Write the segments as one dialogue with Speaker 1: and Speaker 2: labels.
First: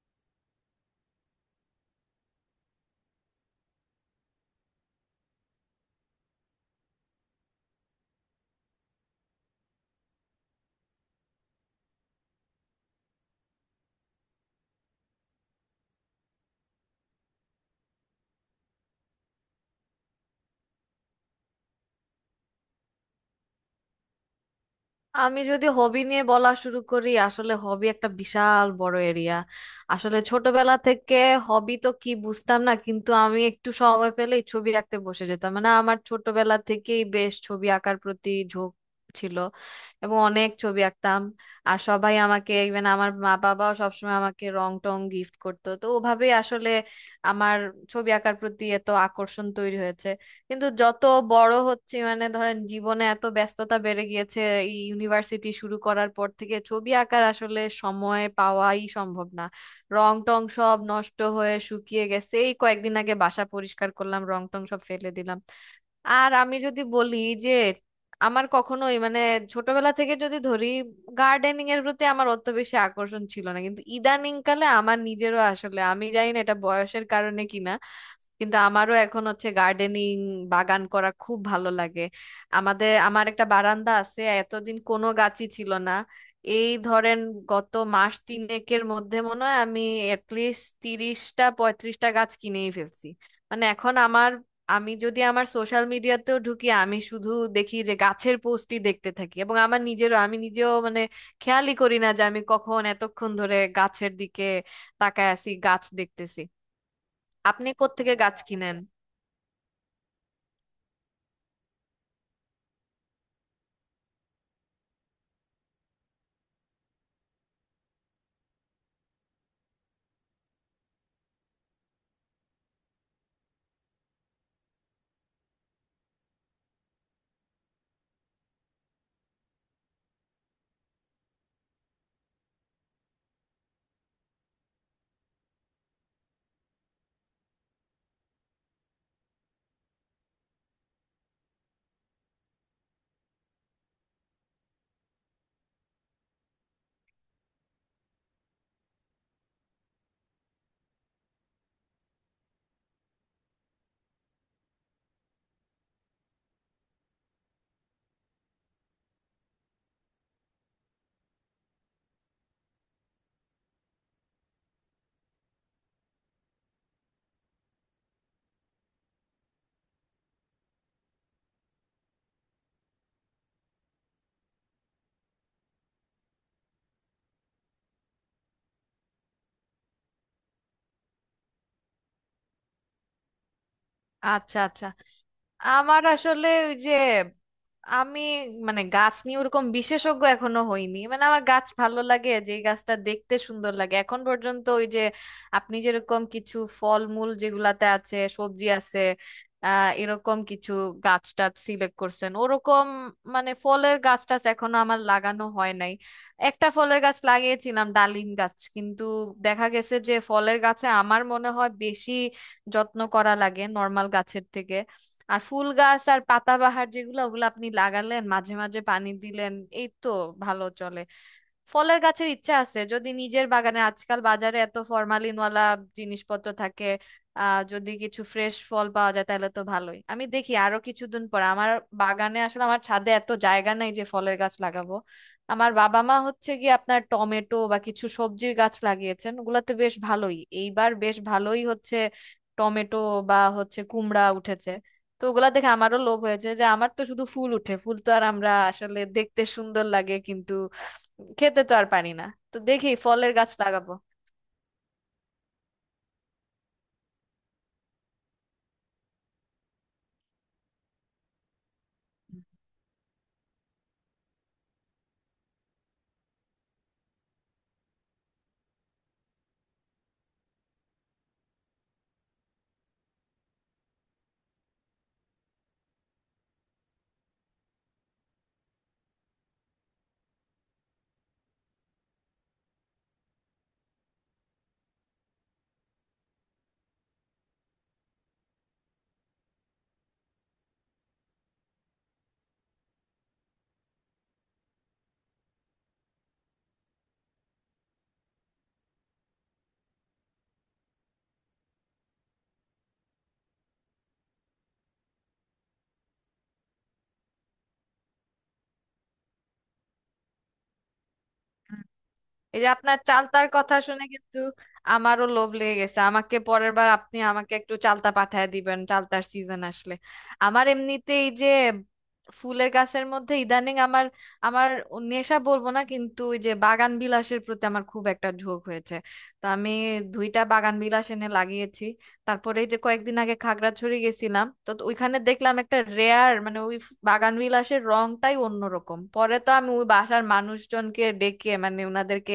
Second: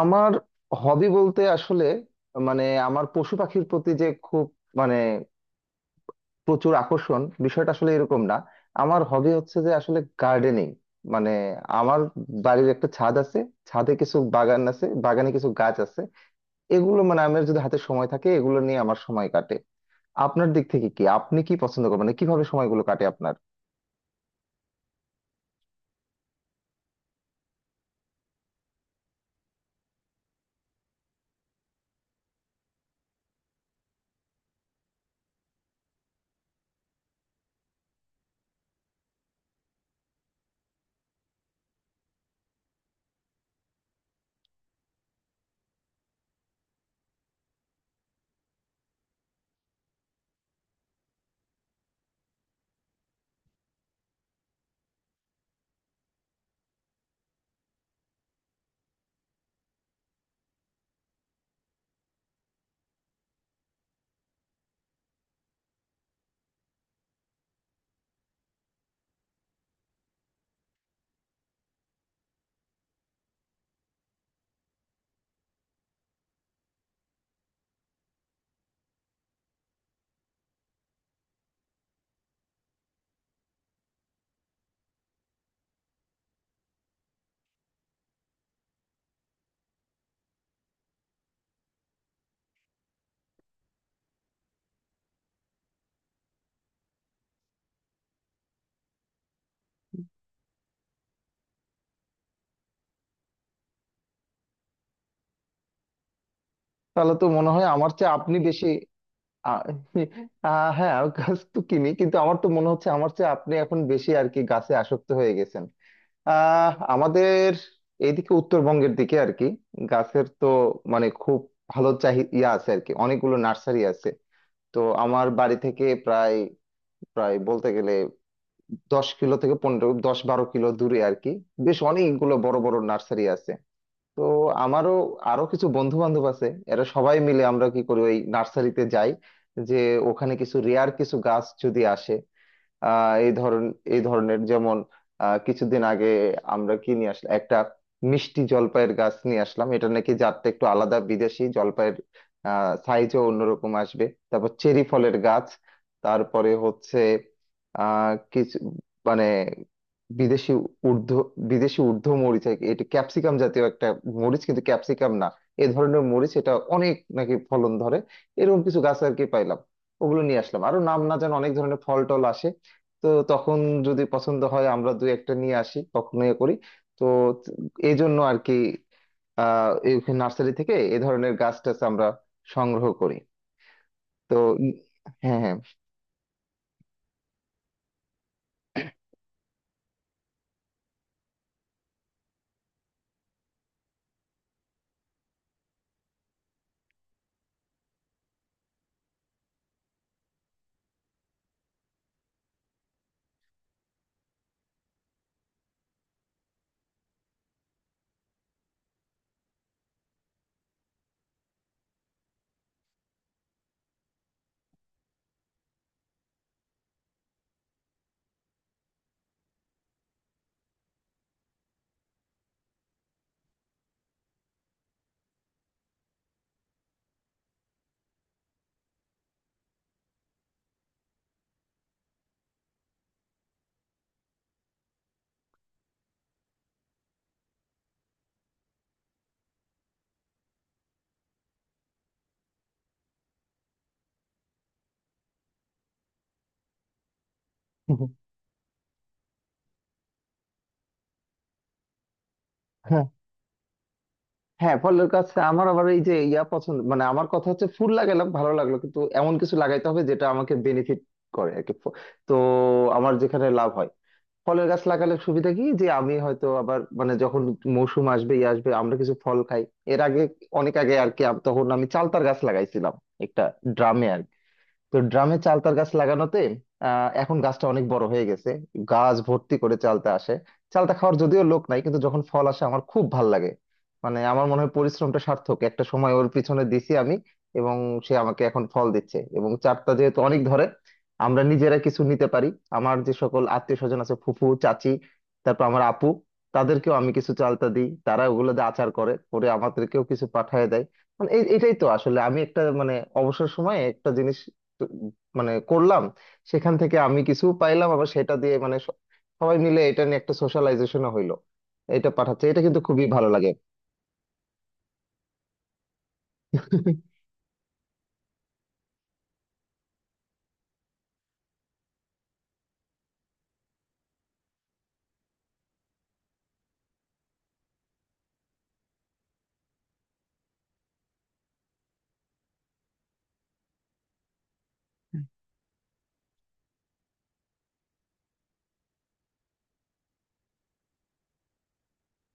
Speaker 1: আমার হবি বলতে আসলে মানে আমার পশু পাখির প্রতি যে খুব মানে প্রচুর আকর্ষণ বিষয়টা আসলে এরকম না। আমার হবি হচ্ছে যে আসলে গার্ডেনিং। মানে আমার বাড়ির একটা ছাদ আছে, ছাদে কিছু বাগান আছে, বাগানে কিছু গাছ আছে। এগুলো মানে আমার যদি হাতে সময় থাকে এগুলো নিয়ে আমার সময় কাটে। আপনার দিক থেকে কি আপনি কি পছন্দ করেন, মানে কিভাবে সময়গুলো কাটে আপনার?
Speaker 2: আমি যদি হবি নিয়ে বলা শুরু করি আসলে হবি একটা বিশাল বড় এরিয়া। আসলে ছোটবেলা থেকে হবি তো কি বুঝতাম না, কিন্তু আমি একটু সময় পেলেই ছবি আঁকতে বসে যেতাম। মানে আমার ছোটবেলা থেকেই বেশ ছবি আঁকার প্রতি ঝোঁক ছিল এবং অনেক ছবি আঁকতাম। আর সবাই আমাকে, ইভেন আমার মা বাবাও সবসময় আমাকে রং টং গিফট করতো, তো ওভাবেই আসলে আমার ছবি আঁকার প্রতি এত আকর্ষণ তৈরি হয়েছে। কিন্তু যত বড় হচ্ছে মানে ধরেন জীবনে এত ব্যস্ততা বেড়ে গিয়েছে, এই ইউনিভার্সিটি শুরু করার পর থেকে ছবি আঁকার আসলে সময় পাওয়াই সম্ভব না। রং টং সব নষ্ট হয়ে শুকিয়ে গেছে, এই কয়েকদিন আগে বাসা পরিষ্কার করলাম, রং টং সব ফেলে দিলাম। আর আমি যদি বলি যে আমার কখনোই মানে ছোটবেলা থেকে যদি ধরি, গার্ডেনিং এর প্রতি আমার অত বেশি আকর্ষণ ছিল না, কিন্তু ইদানিং কালে আমার নিজেরও আসলে, আমি জানি না এটা বয়সের কারণে কিনা, কিন্তু আমারও এখন হচ্ছে গার্ডেনিং, বাগান করা খুব ভালো লাগে। আমাদের আমার একটা বারান্দা আছে, এতদিন কোনো গাছই ছিল না। এই ধরেন গত মাস তিনেকের মধ্যে মনে হয় আমি অ্যাটলিস্ট 30টা 35টা গাছ কিনেই ফেলছি। মানে এখন আমার, আমি যদি আমার সোশ্যাল মিডিয়াতেও ঢুকি আমি শুধু দেখি যে গাছের পোস্টই দেখতে থাকি, এবং আমার নিজেরও আমি নিজেও মানে খেয়ালই করি না যে আমি কখন এতক্ষণ ধরে গাছের দিকে তাকায় আছি, গাছ দেখতেছি।
Speaker 1: তাহলে তো মনে হয়
Speaker 2: আপনি
Speaker 1: আমার চেয়ে
Speaker 2: কোত্থেকে
Speaker 1: আপনি
Speaker 2: গাছ
Speaker 1: বেশি।
Speaker 2: কিনেন?
Speaker 1: আ- আহ হ্যাঁ, আমি গাছ তো কিনি, কিন্তু আমার তো মনে হচ্ছে আমার চেয়ে আপনি এখন বেশি আর কি গাছে আসক্ত হয়ে গেছেন। আমাদের এইদিকে উত্তরবঙ্গের দিকে আর কি গাছের তো মানে খুব ভালো চাহি ইয়া আছে আর কি, অনেকগুলো নার্সারি আছে। তো আমার বাড়ি থেকে প্রায় প্রায় বলতে গেলে 10 কিলো থেকে 15 10 12 কিলো দূরে আর কি বেশ অনেকগুলো বড় বড় নার্সারি আছে। তো আমারও আরো কিছু বন্ধু বান্ধব আছে, এরা সবাই মিলে আমরা কি করি ওই নার্সারিতে যাই। যে ওখানে কিছু রেয়ার কিছু গাছ যদি আসে আহ এই ধরন এই ধরনের, যেমন কিছুদিন আগে আমরা কি নিয়ে আসলাম একটা মিষ্টি জলপাইয়ের গাছ নিয়ে আসলাম। এটা নাকি জাতটা একটু আলাদা বিদেশি জলপাইয়ের, সাইজও অন্যরকম আসবে। তারপর চেরি ফলের গাছ, তারপরে হচ্ছে কিছু মানে বিদেশি ঊর্ধ্ব বিদেশি ঊর্ধ্ব মরিচ আর কি, এটা ক্যাপসিকাম জাতীয় একটা মরিচ কিন্তু ক্যাপসিকাম না, এ ধরনের মরিচ। এটা অনেক নাকি ফলন ধরে। এরকম কিছু গাছ আর কি পাইলাম, ওগুলো নিয়ে আসলাম। আরো নাম না যেন অনেক ধরনের ফল টল আসে, তো তখন যদি পছন্দ হয় আমরা দুই একটা নিয়ে আসি, তখন ইয়ে করি। তো এই জন্য আর কি এই নার্সারি থেকে এ ধরনের গাছ টাছ আমরা সংগ্রহ করি। তো
Speaker 2: আচ্ছা
Speaker 1: ই-
Speaker 2: আচ্ছা।
Speaker 1: হ্যাঁ, হ্যাঁ।
Speaker 2: আমার আসলে ওই যে আমি মানে গাছ নিয়ে ওরকম বিশেষজ্ঞ এখনো হইনি, মানে আমার গাছ ভালো লাগে যে গাছটা দেখতে সুন্দর লাগে। এখন পর্যন্ত ওই যে আপনি যেরকম কিছু ফলমূল যেগুলাতে আছে, সবজি আছে, এরকম কিছু গাছ টাছ সিলেক্ট করছেন, ওরকম মানে ফলের গাছ টাছ এখনো আমার লাগানো হয় নাই। একটা ফলের গাছ লাগিয়েছিলাম, ডালিম গাছ, কিন্তু দেখা গেছে যে ফলের গাছে আমার মনে হয় বেশি যত্ন করা লাগে নর্মাল গাছের থেকে। আর ফুল গাছ আর পাতাবাহার যেগুলো, ওগুলো আপনি লাগালেন মাঝে মাঝে পানি দিলেন, এই তো ভালো চলে। ফলের গাছের ইচ্ছা আছে, যদি নিজের বাগানে, আজকাল বাজারে এত ফরমালিনওয়ালা জিনিসপত্র থাকে, যদি কিছু ফ্রেশ ফল পাওয়া যায় তাহলে তো ভালোই। আমি দেখি আরো কিছুদিন পর আমার বাগানে, আসলে আমার ছাদে এত জায়গা নাই যে ফলের গাছ লাগাবো। আমার বাবা মা হচ্ছে গিয়ে আপনার টমেটো বা কিছু সবজির গাছ লাগিয়েছেন, ওগুলাতে বেশ ভালোই, এইবার বেশ ভালোই হচ্ছে টমেটো, বা হচ্ছে কুমড়া উঠেছে। তো ওগুলা দেখে আমারও লোভ হয়েছে যে আমার তো শুধু ফুল উঠে, ফুল তো আর আমরা আসলে দেখতে সুন্দর লাগে কিন্তু খেতে তো আর পারি না। তো দেখি
Speaker 1: হ্যাঁ,
Speaker 2: ফলের গাছ লাগাবো।
Speaker 1: হ্যাঁ, ফলের গাছ আমার আবার এই যে ইয়া পছন্দ। মানে আমার কথা হচ্ছে ফুল লাগালাম ভালো লাগলো, কিন্তু এমন কিছু লাগাইতে হবে যেটা আমাকে বেনিফিট করে আর কি। তো আমার যেখানে লাভ হয়, ফলের গাছ লাগালে সুবিধা কি যে আমি হয়তো আবার মানে যখন মৌসুম আসবে ই আসবে আমরা কিছু ফল খাই। এর আগে অনেক আগে আর কি তখন আমি চালতার গাছ লাগাইছিলাম একটা ড্রামে। তো ড্রামে চালতার গাছ লাগানোতে এখন গাছটা অনেক বড় হয়ে গেছে, গাছ ভর্তি করে চালতা আসে। চালতা খাওয়ার যদিও লোক নাই, কিন্তু যখন ফল আসে আমার খুব ভাল লাগে। মানে আমার মনে হয় পরিশ্রমটা সার্থক, একটা সময় ওর পিছনে দিছি আমি, এবং সে আমাকে এখন ফল দিচ্ছে। এবং চারটা যেহেতু অনেক ধরে আমরা নিজেরা কিছু নিতে পারি। আমার যে সকল আত্মীয় স্বজন আছে, ফুফু চাচি, তারপর আমার আপু, তাদেরকেও আমি কিছু চালতা দিই। তারা ওগুলো দিয়ে আচার করে করে আমাদেরকেও কিছু পাঠিয়ে দেয়। মানে এটাই তো আসলে আমি একটা মানে অবসর সময়ে একটা জিনিস মানে করলাম, সেখান থেকে আমি কিছু পাইলাম, আবার সেটা দিয়ে মানে সবাই মিলে এটা নিয়ে একটা সোশ্যালাইজেশনও হইলো। এটা পাঠাচ্ছে এটা,
Speaker 2: এই যে
Speaker 1: কিন্তু
Speaker 2: আপনার
Speaker 1: খুবই ভালো
Speaker 2: চালতার
Speaker 1: লাগে।
Speaker 2: কথা শুনে কিন্তু আমারও লোভ লেগে গেছে, আমাকে পরের বার আপনি আমাকে একটু চালতা পাঠায় দিবেন চালতার সিজন আসলে। আমার এমনিতে এই যে ফুলের গাছের মধ্যে ইদানিং আমার, আমার নেশা বলবো না কিন্তু ওই যে বাগান বিলাসের প্রতি আমার খুব একটা ঝোঁক হয়েছে। তো আমি দুইটা বাগান বিলাস এনে লাগিয়েছি। তারপরে এই যে কয়েকদিন আগে খাগড়াছড়ি গেছিলাম, তো তো ওইখানে দেখলাম একটা রেয়ার, মানে ওই বাগান বিলাসের রংটাই অন্যরকম। পরে তো আমি ওই বাসার মানুষজনকে ডেকে, মানে ওনাদেরকে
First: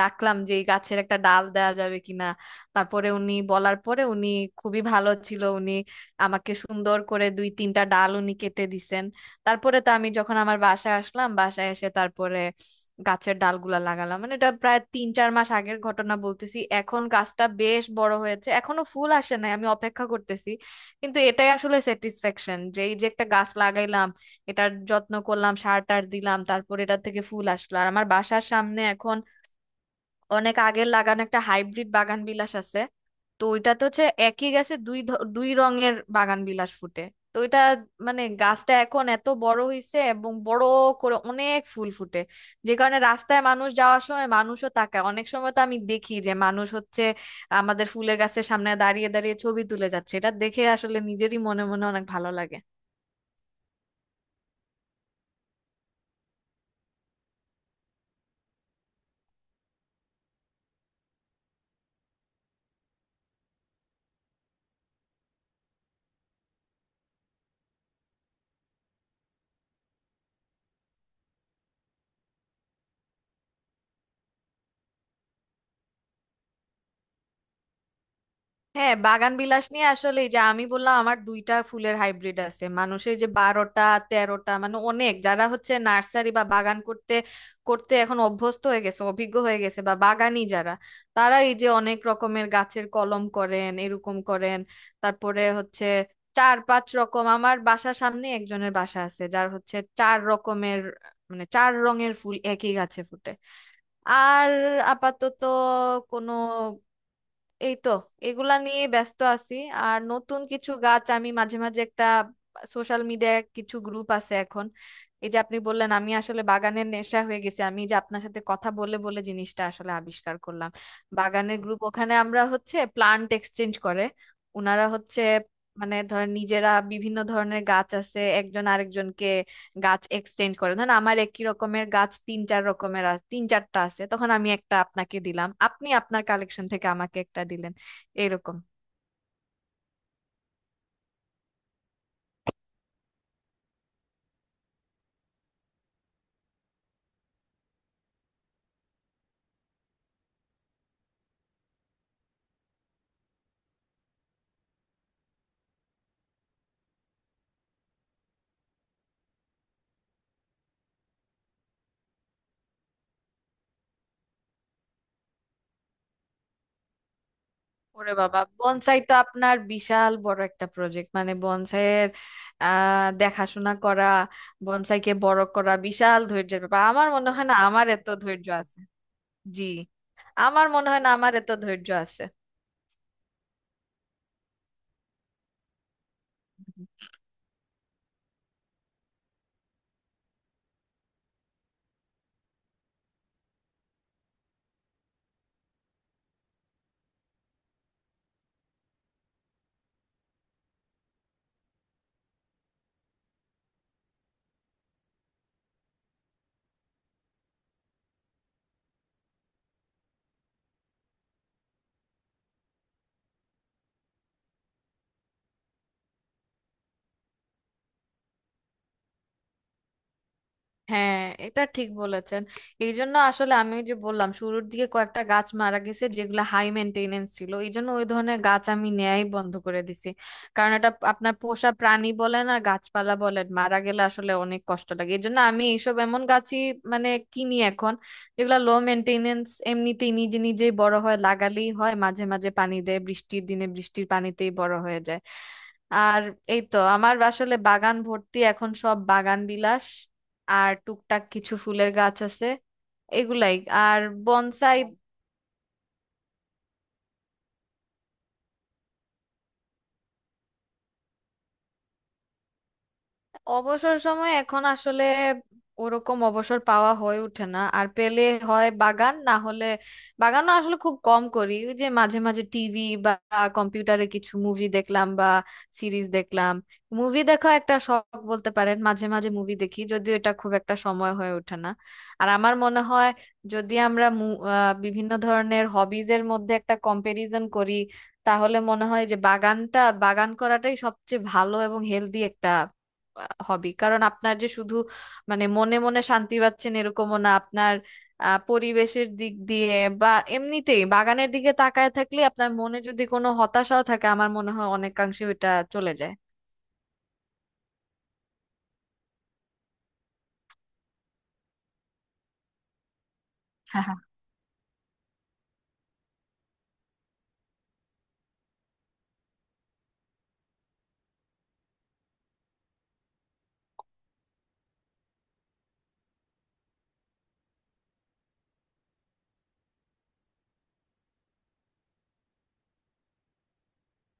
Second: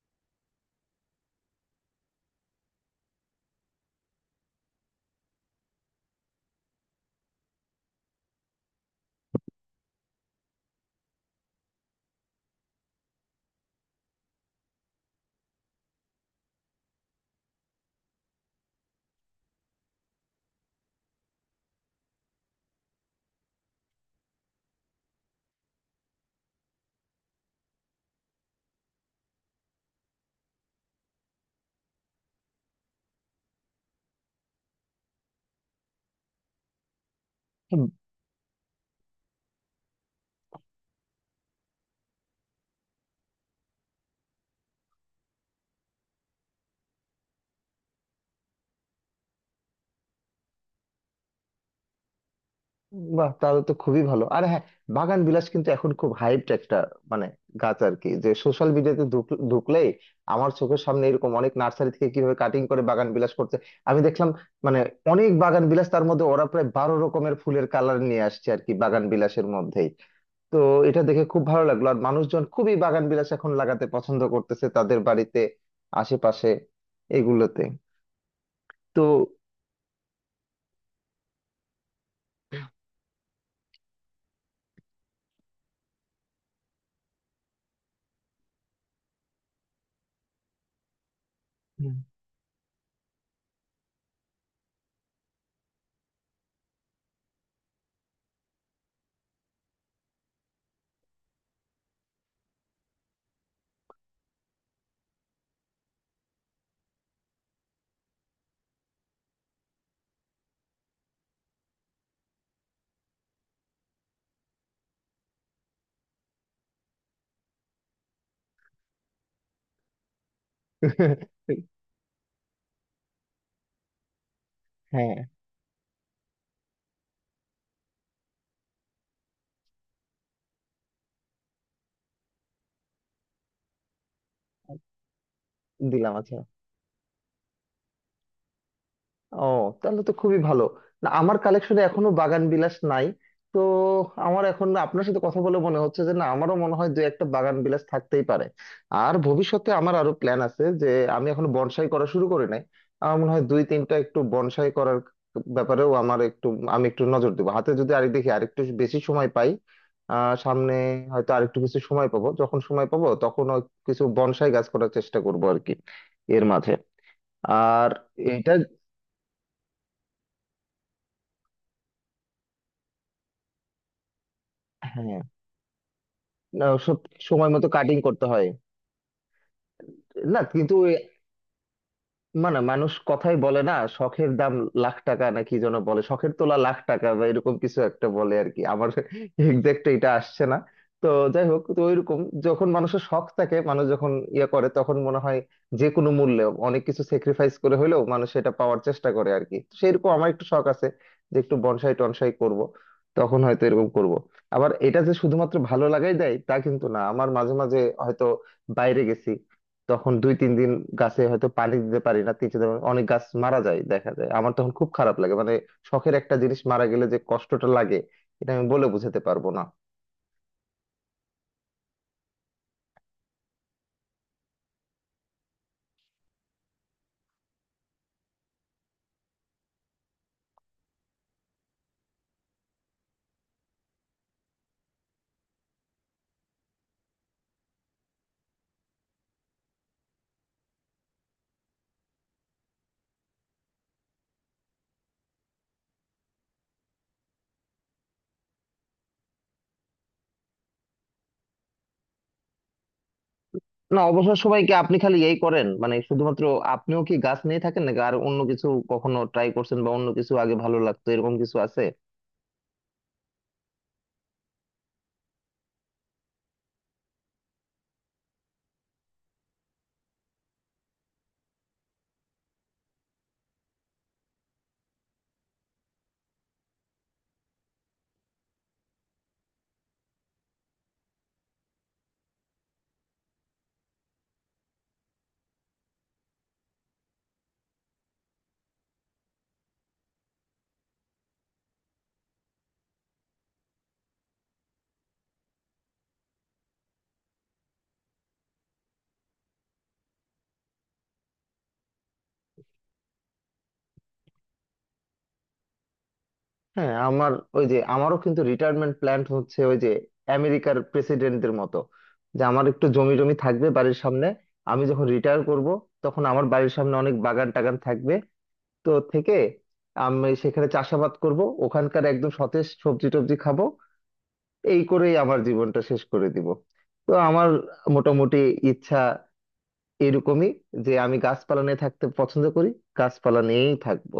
Speaker 2: ডাকলাম যে এই গাছের একটা ডাল দেওয়া যাবে কিনা। তারপরে উনি বলার পরে, উনি খুবই ভালো ছিল, উনি আমাকে সুন্দর করে দুই তিনটা ডাল উনি কেটে দিছেন। তারপরে তো আমি যখন আমার বাসায় আসলাম, বাসায় এসে তারপরে গাছের ডালগুলা লাগালাম, মানে এটা প্রায় তিন চার মাস আগের ঘটনা বলতেছি। এখন গাছটা বেশ বড় হয়েছে, এখনো ফুল আসে নাই, আমি অপেক্ষা করতেছি। কিন্তু এটাই আসলে স্যাটিসফ্যাকশন যে এই যে একটা গাছ লাগাইলাম, এটার যত্ন করলাম, সার টার দিলাম, তারপর এটা থেকে ফুল আসলো। আর আমার বাসার সামনে এখন অনেক আগের লাগানো একটা হাইব্রিড বাগান বিলাস আছে, তো ওইটা তো হচ্ছে একই গাছে দুই রঙের বাগান বিলাস ফুটে। তো ওইটা
Speaker 1: হুম।
Speaker 2: মানে গাছটা এখন এত বড় হইছে এবং বড় করে অনেক ফুল ফুটে যে কারণে রাস্তায় মানুষ যাওয়ার সময় মানুষও তাকায়। অনেক সময় তো আমি দেখি যে মানুষ হচ্ছে আমাদের ফুলের গাছের সামনে দাঁড়িয়ে দাঁড়িয়ে ছবি তুলে যাচ্ছে, এটা দেখে আসলে নিজেরই মনে মনে অনেক ভালো লাগে।
Speaker 1: বাহ, তাহলে তো খুবই ভালো। আর হ্যাঁ, বাগান বিলাস কিন্তু এখন খুব হাইপড একটা মানে গাছ আর কি, যে সোশ্যাল মিডিয়াতে ঢুকলেই আমার চোখের সামনে এরকম অনেক নার্সারি থেকে কিভাবে কাটিং করে বাগান বিলাস করছে আমি দেখলাম। মানে অনেক বাগান বিলাস, তার মধ্যে ওরা প্রায় 12 রকমের ফুলের কালার নিয়ে আসছে আর কি বাগান বিলাসের মধ্যে। তো এটা দেখে খুব ভালো লাগলো। আর মানুষজন খুবই বাগান বিলাস এখন লাগাতে পছন্দ করতেছে তাদের বাড়িতে, আশেপাশে, এগুলোতে।
Speaker 2: হ্যাঁ,
Speaker 1: তো
Speaker 2: বাগান বিলাস নিয়ে আসলে এই যে আমি বললাম আমার দুইটা ফুলের হাইব্রিড আছে, মানুষের যে 12টা 13টা, মানে অনেক যারা হচ্ছে নার্সারি বা বাগান করতে করতে এখন অভ্যস্ত হয়ে গেছে, অভিজ্ঞ হয়ে গেছে বা বাগানি যারা, তারা এই যে
Speaker 1: হুম।
Speaker 2: অনেক রকমের গাছের কলম করেন, এরকম করেন। তারপরে হচ্ছে চার পাঁচ রকম, আমার বাসার সামনে একজনের বাসা আছে যার হচ্ছে চার রকমের মানে চার রঙের ফুল একই গাছে ফুটে। আর আপাতত কোনো, এই তো এগুলা নিয়ে ব্যস্ত আছি। আর নতুন কিছু গাছ আমি মাঝে মাঝে, একটা সোশ্যাল মিডিয়ায় কিছু গ্রুপ আছে এখন, এই যে আপনি বললেন আমি আসলে বাগানের নেশা হয়ে গেছে, আমি যে আপনার সাথে কথা বলে বলে জিনিসটা আসলে আবিষ্কার করলাম। বাগানের গ্রুপ, ওখানে আমরা হচ্ছে প্লান্ট এক্সচেঞ্জ করে, ওনারা
Speaker 1: হ্যাঁ,
Speaker 2: হচ্ছে মানে ধরেন নিজেরা বিভিন্ন ধরনের গাছ আছে, একজন আরেকজনকে গাছ এক্সটেন্ড করে। ধরেন আমার একই রকমের গাছ তিন চার রকমের তিন চারটা আছে, তখন আমি একটা আপনাকে দিলাম, আপনি
Speaker 1: দিলাম
Speaker 2: আপনার
Speaker 1: আছে।
Speaker 2: কালেকশন থেকে আমাকে একটা দিলেন, এরকম।
Speaker 1: ও, তাহলে তো খুবই ভালো। না, আমার কালেকশনে এখনো বাগান বিলাস নাই। তো আমার এখন না আপনার সাথে কথা বলে মনে হচ্ছে যে না আমারও মনে হয় দু একটা বাগান বিলাস থাকতেই পারে। আর ভবিষ্যতে আমার আরো প্ল্যান আছে যে আমি এখন বনসাই করা শুরু করি নাই, আমার মনে হয় 2 3টা একটু বনসাই করার ব্যাপারেও আমার একটু আমি একটু নজর দেবো, হাতে যদি আরেক দেখি আরেকটু বেশি সময় পাই। সামনে হয়তো আরেকটু কিছু সময় পাবো, যখন সময় পাবো তখন কিছু বনসাই গাছ করার চেষ্টা করবো আর কি এর মাঝে। আর
Speaker 2: ওরে বাবা,
Speaker 1: এটা
Speaker 2: বনসাই তো আপনার বিশাল বড় একটা প্রজেক্ট, মানে বনসাইয়ের দেখাশোনা করা, বনসাইকে
Speaker 1: হ্যাঁ।
Speaker 2: বড় করা বিশাল ধৈর্যের
Speaker 1: না,
Speaker 2: ব্যাপার,
Speaker 1: সব
Speaker 2: আমার মনে হয়
Speaker 1: সময়
Speaker 2: না
Speaker 1: মতো
Speaker 2: আমার
Speaker 1: কাটিং
Speaker 2: এত
Speaker 1: করতে
Speaker 2: ধৈর্য
Speaker 1: হয়,
Speaker 2: আছে। জি।
Speaker 1: না
Speaker 2: আমার
Speaker 1: কিন্তু
Speaker 2: মনে হয় না আমার এত ধৈর্য আছে।
Speaker 1: মানে মানুষ কথাই বলে না শখের দাম লাখ টাকা, নাকি যেন বলে শখের তোলা লাখ টাকা বা এরকম কিছু একটা বলে আর কি, আমার এক্সাক্ট এটা আসছে না। তো যাই হোক, তো ওইরকম যখন মানুষের শখ থাকে, মানুষ যখন ইয়ে করে তখন মনে হয় যে কোনো মূল্যে অনেক কিছু স্যাক্রিফাইস করে হলেও মানুষ এটা পাওয়ার চেষ্টা করে আর কি। সেইরকম আমার একটু শখ আছে যে একটু বনসাই টনসাই করব, তখন হয়তো এরকম করব। আবার এটা যে শুধুমাত্র ভালো লাগাই দেয় তা কিন্তু না। আমার মাঝে মাঝে হয়তো বাইরে গেছি, তখন 2 3 দিন গাছে হয়তো পানি দিতে পারি না, 3 4 দিন, অনেক গাছ মারা যায় দেখা যায়। আমার তখন খুব খারাপ লাগে, মানে শখের একটা জিনিস মারা গেলে যে কষ্টটা লাগে, এটা আমি বলে বোঝাতে পারবো না।
Speaker 2: হ্যাঁ, এটা ঠিক বলেছেন। এই জন্য আসলে আমি ওই যে বললাম শুরুর দিকে কয়েকটা গাছ মারা গেছে যেগুলো হাই মেনটেনেন্স ছিল, এই জন্য ওই ধরনের গাছ আমি নেয়াই বন্ধ করে দিছি। কারণ এটা আপনার পোষা প্রাণী বলেন আর গাছপালা বলেন, মারা গেলে আসলে অনেক কষ্ট লাগে। এই জন্য আমি এইসব এমন গাছই মানে কিনি এখন, যেগুলো লো মেনটেনেন্স, এমনিতেই নিজে নিজেই বড় হয়, লাগালেই হয়, মাঝে মাঝে পানি দেয়, বৃষ্টির দিনে বৃষ্টির পানিতেই বড় হয়ে যায়। আর এই তো, আমার আসলে বাগান ভর্তি এখন সব বাগান বিলাস, আর টুকটাক কিছু ফুলের গাছ আছে, এগুলাই,
Speaker 1: না,
Speaker 2: আর
Speaker 1: অবসর সময় কি
Speaker 2: বনসাই।
Speaker 1: আপনি খালি এই করেন, মানে শুধুমাত্র আপনিও কি গাছ নিয়ে থাকেন নাকি আর অন্য কিছু কখনো ট্রাই করছেন, বা অন্য কিছু আগে ভালো লাগতো এরকম কিছু আছে?
Speaker 2: অবসর সময় এখন আসলে ওরকম অবসর পাওয়া হয়ে ওঠে না। আর পেলে হয় বাগান, না হলে বাগানও আসলে খুব কম করি। ওই যে মাঝে মাঝে টিভি বা কম্পিউটারে কিছু মুভি দেখলাম বা সিরিজ দেখলাম, মুভি দেখা একটা শখ বলতে পারেন, মাঝে মাঝে মুভি দেখি, যদিও এটা খুব একটা সময় হয়ে ওঠে না। আর আমার মনে হয় যদি আমরা বিভিন্ন ধরনের হবিজের মধ্যে একটা কম্পারিজন করি তাহলে মনে হয় যে বাগানটা, বাগান করাটাই সবচেয়ে ভালো এবং হেলদি হবি। কারণ আপনার যে শুধু মানে মনে মনে শান্তি পাচ্ছেন এরকমও না, আপনার পরিবেশের দিক দিয়ে বা এমনিতেই বাগানের দিকে তাকায় থাকলে আপনার মনে যদি কোনো হতাশাও থাকে আমার মনে হয় অনেকাংশে ওটা চলে যায়।
Speaker 1: হ্যাঁ, আমার ওই যে আমারও কিন্তু রিটায়ারমেন্ট প্ল্যান হচ্ছে ওই যে আমেরিকার প্রেসিডেন্টদের মতো যে আমার একটু জমি জমি থাকবে বাড়ির সামনে। আমি যখন রিটায়ার করব তখন আমার বাড়ির সামনে অনেক বাগান টাগান থাকবে। তো থেকে আমি সেখানে চাষাবাদ করব, ওখানকার একদম সতেজ সবজি টবজি খাবো। এই করেই আমার জীবনটা শেষ করে দিব। তো আমার মোটামুটি ইচ্ছা এরকমই, যে আমি গাছপালা নিয়ে থাকতে পছন্দ করি, গাছপালা নিয়েই থাকবো।